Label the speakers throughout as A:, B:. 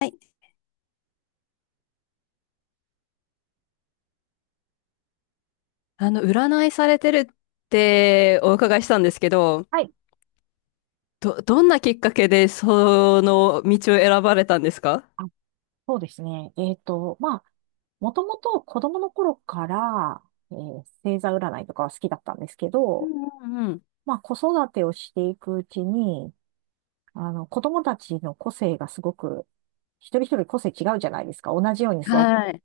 A: はい。占いされてるってお伺いしたんですけど、
B: はい。
A: どんなきっかけでその道を選ばれたんですか？
B: あ、そうですね。まあ、もともと子供の頃から、星座占いとかは好きだったんですけ
A: う
B: ど、
A: んうんうん。
B: まあ、子育てをしていくうちに、子供たちの個性がすごく、一人一人個性違うじゃないですか。同じように育てて。
A: はい。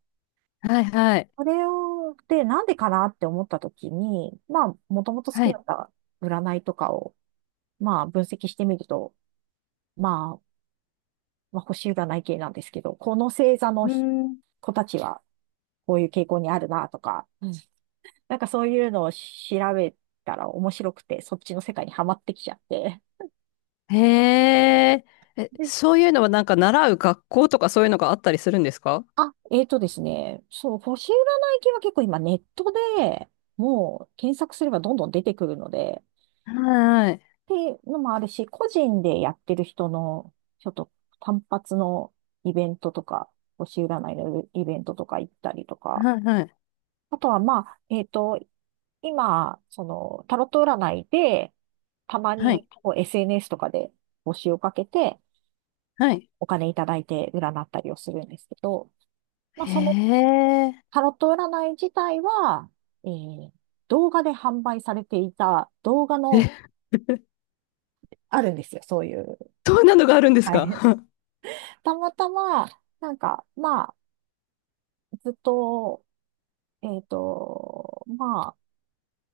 A: はいはい。
B: それを、で、なんでかなって思った時に、まあ、もともと好
A: は
B: きだ
A: い。
B: った占いとかを、まあ、分析してみると、まあ、まあ、星占い系なんですけど、この星座の
A: うん。
B: 子たちは、こういう傾向にあるなとか、なんかそういうのを調べたら面白くて、そっちの世界にはまってきちゃって。
A: へえ。え、
B: で
A: そういうのはなんか習う学校とかそういうのがあったりするんですか？
B: あ、えーとですね、そう、星占い系は結構今ネットでもう検索すればどんどん出てくるので、
A: はい
B: っていうのもあるし、個人でやってる人の、ちょっと単発のイベントとか、星占いのイベントとか行ったりとか、
A: はい。はい
B: あとは、まあ、今、その、タロット占いで、たま
A: は
B: に
A: い。
B: こう SNS とかで募集をかけて、
A: はい。
B: お金いただいて占ったりをするんですけど、まあ、
A: へ
B: その
A: え。
B: タロット占い自体は、えー動画で販売されていた動画
A: え、
B: の あるんですよ、そういう。
A: どんなのがあるんです
B: は
A: か？
B: い。
A: は
B: たまたま、なんか、まあ、ずっと、えっと、ま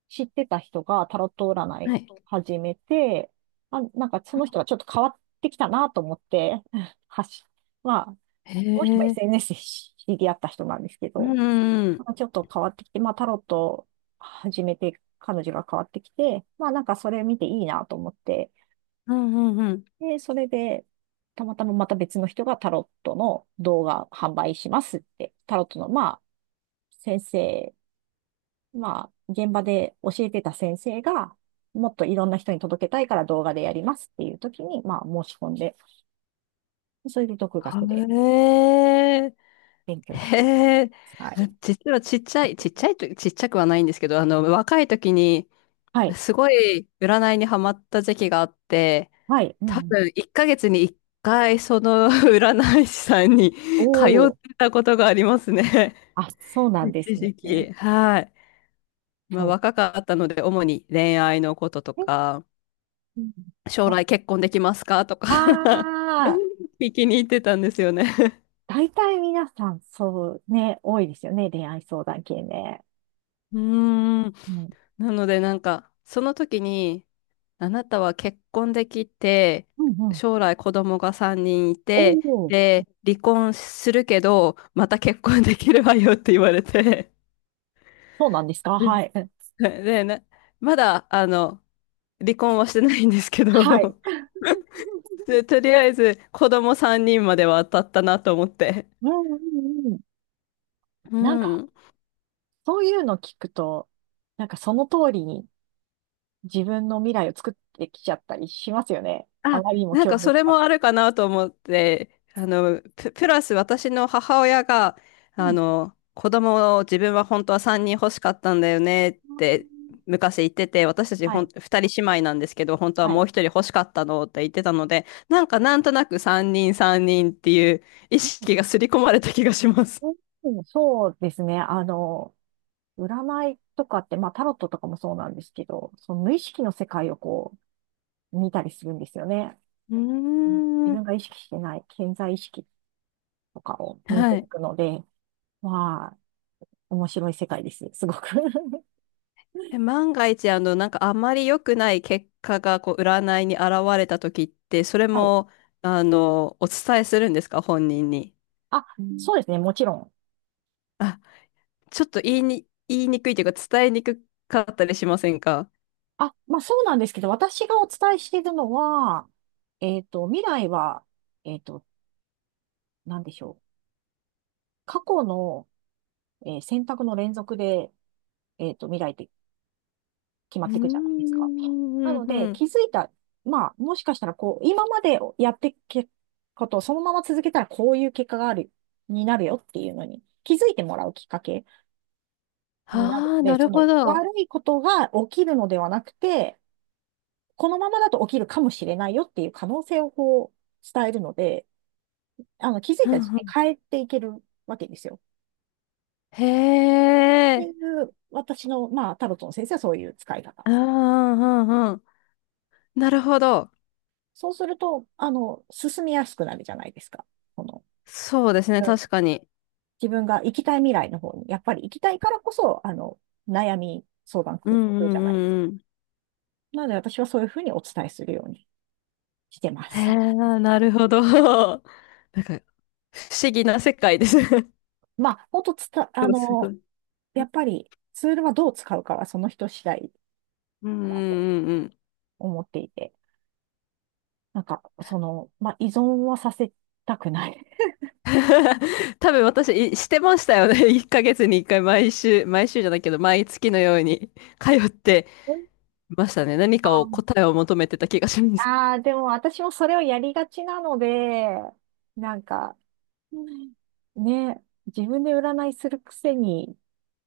B: 知ってた人がタロット占い
A: い。
B: 始めて、あ、なんかその人がちょっと変わってきたなと思って、はし、まあ、
A: へ
B: その人も
A: え。
B: SNS で知り合った人なんですけ
A: うん
B: ど、
A: うんう
B: なん
A: ん。
B: かちょっと変わってきて、まあタロット始めて彼女が変わってきて、まあなんかそれ見ていいなと思って、
A: うんうん。
B: で、それで、たまたままた別の人がタロットの動画販売しますって、タロットの、まあ、先生、まあ、現場で教えてた先生が、もっといろんな人に届けたいから動画でやりますっていう時に、まあ、申し込んで、それで独学で
A: へえ、
B: 勉強し
A: へ
B: て。
A: え、
B: はい。
A: 実はちっちゃくはないんですけど、若い時に、
B: はい。
A: すごい占いにハマった時期があって、
B: はい。うん
A: 多
B: うん。
A: 分1ヶ月に1回その 占い師さんに通
B: お
A: っ
B: ー。
A: てたことがありますね。
B: あ、そうなんで
A: 一
B: すね。
A: 時期。はい。まあ
B: そ
A: 若かったので、主に恋愛のことと
B: う。え、
A: か、
B: うん、
A: 将来結婚できますかとか
B: あ あー、
A: 聞きに行ってたんですよね。
B: 大体皆さん、そうね、多いですよね。恋愛相談系ね。
A: うーん。
B: うん。
A: なのでなんか、その時に、あなたは結婚できて、
B: うんうん。
A: 将来子供が3人い
B: お
A: て、
B: お
A: で、離婚するけど、また結婚できるわよって言われて、
B: そうなんですか
A: う
B: は
A: ん。
B: い。うん
A: で、まだ、離婚はしてないんですけ
B: はい。
A: ど、で、とりあえず子供3人までは当たったなと思って。
B: うんうんうん。
A: う
B: なんか
A: ん。
B: そういうの聞くと、なんかその通りに自分の未来を作ってきちゃったりしますよね。あ
A: あ、
B: まりにも
A: なん
B: 強
A: かそ
B: 烈
A: れ
B: だ
A: もあ
B: と。
A: るかなと思って、プラス私の母親が、
B: うん。
A: 子供を自分は本当は3人欲しかったんだよねって昔言ってて、私たち
B: はい。
A: 2人姉妹なんですけど、本当は
B: は
A: も
B: い。
A: う1人欲しかったのって言ってたので、なんかなんとなく3人3人っていう意識が刷り込まれた気がします。
B: うんうんそうですね。占いとかって、まあタロットとかもそうなんですけど、その無意識の世界をこう見たりするんですよね。
A: う
B: 自
A: ーん。
B: 分が意識してない潜在意識とかを見て
A: は
B: い
A: い。
B: くので、まあ、面白い世界です。すごく
A: え、万が一、なんかあまり良くない結果が、占いに現れた時って、それ
B: はい。
A: も、お伝えするんですか、本人に？
B: あ、うんそうですね。もちろん。
A: あ、ちょっと言いにくいというか、伝えにくかったりしませんか？
B: あ、まあそうなんですけど、私がお伝えしているのは、未来は、えっと、なんでしょう。過去の、選択の連続で、未来って決ま
A: う
B: っ
A: ー
B: ていくじゃないですか。
A: ん、
B: な
A: うん、
B: の
A: う
B: で、
A: ん。
B: 気づいた、まあ、もしかしたら、こう、今までやってきことをそのまま続けたら、こういう結果がある、になるよっていうのに、気づいてもらうきっかけになる
A: あ
B: の
A: あ、
B: で、
A: な
B: そ
A: る
B: の
A: ほど。
B: 悪いことが起きるのではなくて、このままだと起きるかもしれないよっていう可能性をこう伝えるので、気づ
A: う
B: いた時
A: んう
B: 点で
A: ん。
B: 変えていけるわけですよ。
A: へ
B: ってい
A: え。
B: う私の、まあ、タロットの先生はそういう使い方。
A: うんうんうんうん。なるほど。
B: そうすると、進みやすくなるじゃないですか。この、
A: そうですね、
B: うん、
A: 確かに。
B: 自分が行きたい未来の方に、やっぱり行きたいからこそ、悩み相談
A: う
B: く
A: んう
B: るじゃないですか。
A: んうんうん。
B: なので私はそういうふうにお伝えするようにしてま
A: へ
B: す。
A: え、なるほど。なんか、不思議な世界です。
B: まあ、もっとつた、あ
A: でもすご
B: の、
A: い。
B: やっぱりツールはどう使うかはその人次第
A: うんうんうんうん。
B: 思っていて、なんか、その、まあ、依存はさせたくない。
A: 多分私、いしてましたよね。1ヶ月に1回毎週、毎週じゃないけど、毎月のように通って
B: うん
A: ましたね。何かを答えを求めてた気がします。
B: ああでも私もそれをやりがちなので、なんか、うんね、自分で占いするくせに、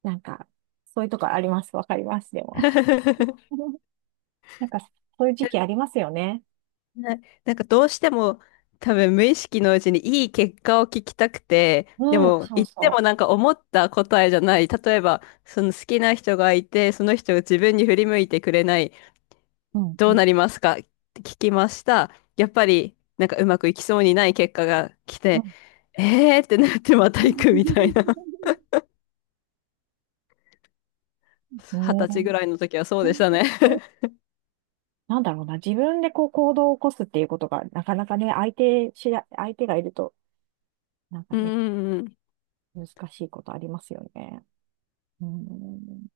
B: なんか、そういうとこあります。わかります、でも。なんか、そういう時期ありますよね。
A: はい。なんかどうしても多分無意識のうちにいい結果を聞きたくて、で
B: うん、
A: も
B: そう
A: 言っても
B: そ
A: なんか思った答えじゃない。例えば、その好きな人がいて、その人が自分に振り向いてくれない。
B: う。うん、
A: ど
B: う
A: う
B: ん、
A: なりますかって聞きました。やっぱりなんかうまくいきそうにない結果が来て、えーってなってまた行くみたいな。
B: う
A: 二十
B: ん。
A: 歳ぐ
B: ね
A: らいの時はそうでしたね。
B: なんだろうな、自分でこう行動を起こすっていうことが、なかなかね、相手がいると、なん か
A: うんう
B: ね、
A: んうん。
B: 難しいことありますよね。うん、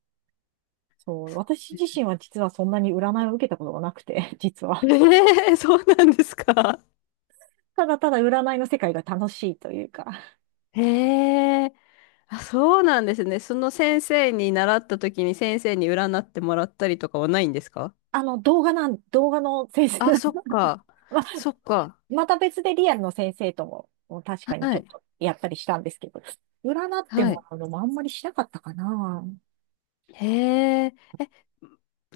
B: そう、
A: そ
B: 私
A: うで
B: 自
A: す。
B: 身は実はそんなに占いを受けたことがなくて、実 は。
A: えー、そうなんですか。
B: ただただ占いの世界が楽しいというか、
A: へえ。あ、そうなんですね。その先生に習った時に先生に占ってもらったりとかはないんですか？
B: 動画の先生
A: あ、
B: なん、
A: そっか。
B: まあ、
A: そっか。
B: また別でリアルの先生とも、もう確かに
A: は
B: ちょっ
A: い。
B: とやったりしたんですけど、占って
A: は
B: も
A: い。
B: らうのもあんまりしなかったかな。
A: へえ。え、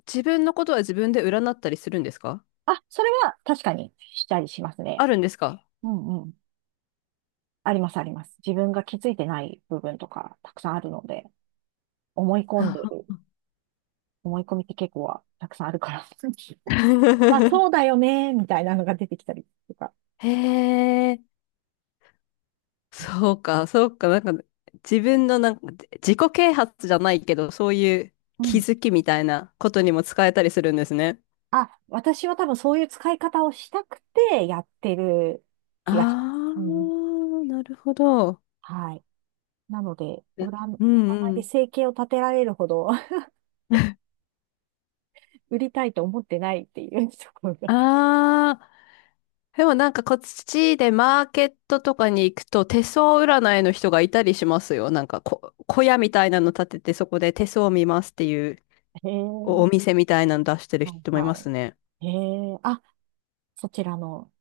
A: 自分のことは自分で占ったりするんですか？
B: あ、それは確かにしたりします
A: あ
B: ね。
A: るんですか？
B: うんうん。ありますあります。自分が気づいてない部分とかたくさんあるので、思い込ん
A: あ
B: でいる思い込みって結構はたくさんあるから。あ、そう だよね、みたいなのが出てきたりとか。
A: へえ。そうか、そうか。なんか、自分のなんか、自己啓発じゃないけど、そういう
B: う
A: 気
B: ん。
A: づきみたいなことにも使えたりするんですね。
B: あ、私は多分そういう使い方をしたくてやってる
A: あ
B: 気がします。うん。
A: あ、なるほど。
B: はい。なので、
A: うん
B: 占い
A: う
B: で
A: ん。
B: 生計を立てられるほど 売りたいと思ってないっていうところが。
A: ああ、でもなんかこっちでマーケットとかに行くと手相占いの人がいたりしますよ。なんか小屋みたいなの建ててそこで手相を見ますっていう
B: へ
A: お、
B: え、
A: お店みたいなの出してる
B: はい
A: 人もい
B: は
A: ます
B: い。
A: ね。
B: へえ、あ、そちらの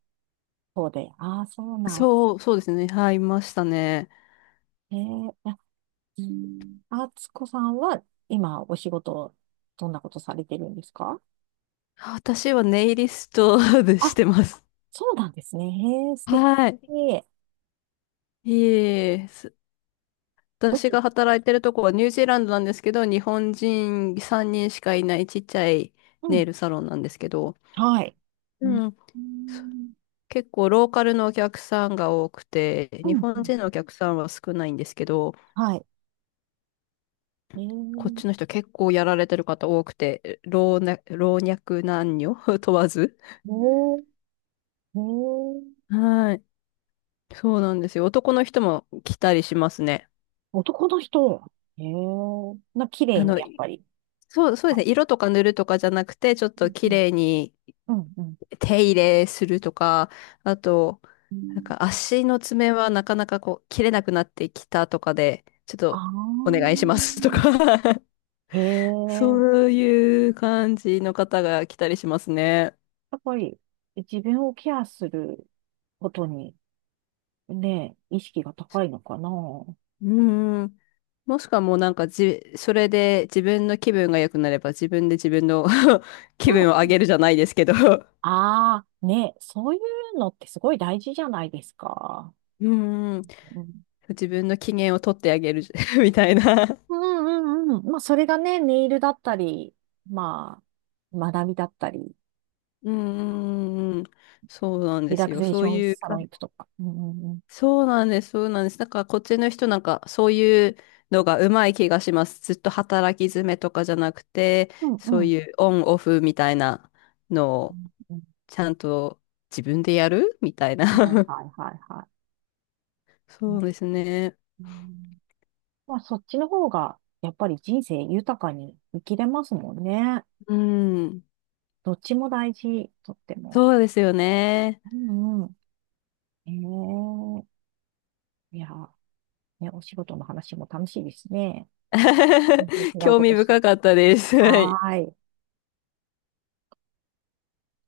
B: 方で。ああ、そうなん。
A: そう、そうですね。はい、いましたね。
B: へえ、あ、うんあつこさんは今お仕事、どんなことされてるんですか。
A: 私はネイリストでし
B: あ、
A: てます。
B: そうなんですね。へえ、素敵。
A: はい。いえいえ、す
B: どっ
A: 私
B: ち
A: が働いてるとこはニュージーランドなんですけど、日本人3人しかいないちっちゃい
B: う
A: ネ
B: ん。
A: イルサロンなんですけど、
B: はい。
A: う
B: うん。
A: ん。
B: うん。
A: 結構ローカルのお客さんが多くて、
B: う
A: 日
B: ん
A: 本人のお客さんは少ないんですけど、
B: はい。へ
A: こっち
B: え。
A: の人結構やられてる方多くて、老若男女 問わず。
B: おー。へえ。
A: はい。そうなんですよ。男の人も来たりしますね。
B: 男の人。へえ。綺麗
A: あ
B: に、
A: の、
B: やっぱり。
A: そう、そうで
B: はい
A: すね。色とか塗るとかじゃなくて、ちょっ
B: う
A: と
B: ん
A: 綺麗に
B: うん。うん。
A: 手入れするとか、あと、
B: う
A: なん
B: ん。
A: か足の爪はなかなかこう切れなくなってきたとかで、ちょっ
B: あ
A: とお願いしますとか
B: あ。へえ。
A: そういう感じの方が来たりしますね。
B: やっぱり、自分をケアすることに、ね、意識が高いのかな。う
A: うん。もしくはもうなんかそれで自分の気分が良くなれば自分で自分の 気分を
B: ん
A: 上げるじゃないですけど。
B: ああ、ね、そういうのってすごい大事じゃないですか。
A: うん。
B: うん、
A: 自分の機嫌を取ってあげる みたいな。
B: うんうんうん。まあ、それがね、ネイルだったり、まあ、学びだったり、
A: うん。そうなん
B: リ
A: で
B: ラ
A: す
B: ク
A: よ。
B: ゼー
A: そ
B: シ
A: う
B: ョン
A: いう
B: サロ
A: 感
B: ン行くとか。うんうんうん。
A: そうなんです、そうなんです。だからこっちの人なんかそういうのがうまい気がします。ずっと働き詰めとかじゃなくて、
B: うんう
A: そ
B: ん。
A: う
B: うん
A: いうオンオフみたいなのを
B: うん
A: ちゃんと自分でやるみたいな。
B: はい はいはいは
A: そ
B: い。
A: うですね。
B: うんまあ、そっちの方が、やっぱり人生豊かに生きれますもんね。
A: うん。
B: どっちも大事、とっても。
A: そうですよね。
B: うんうん。ええいや、ね、お仕事の話も楽しいですね。全然 違う
A: 興
B: こ
A: 味
B: として。
A: 深かったです。はい。
B: はーい。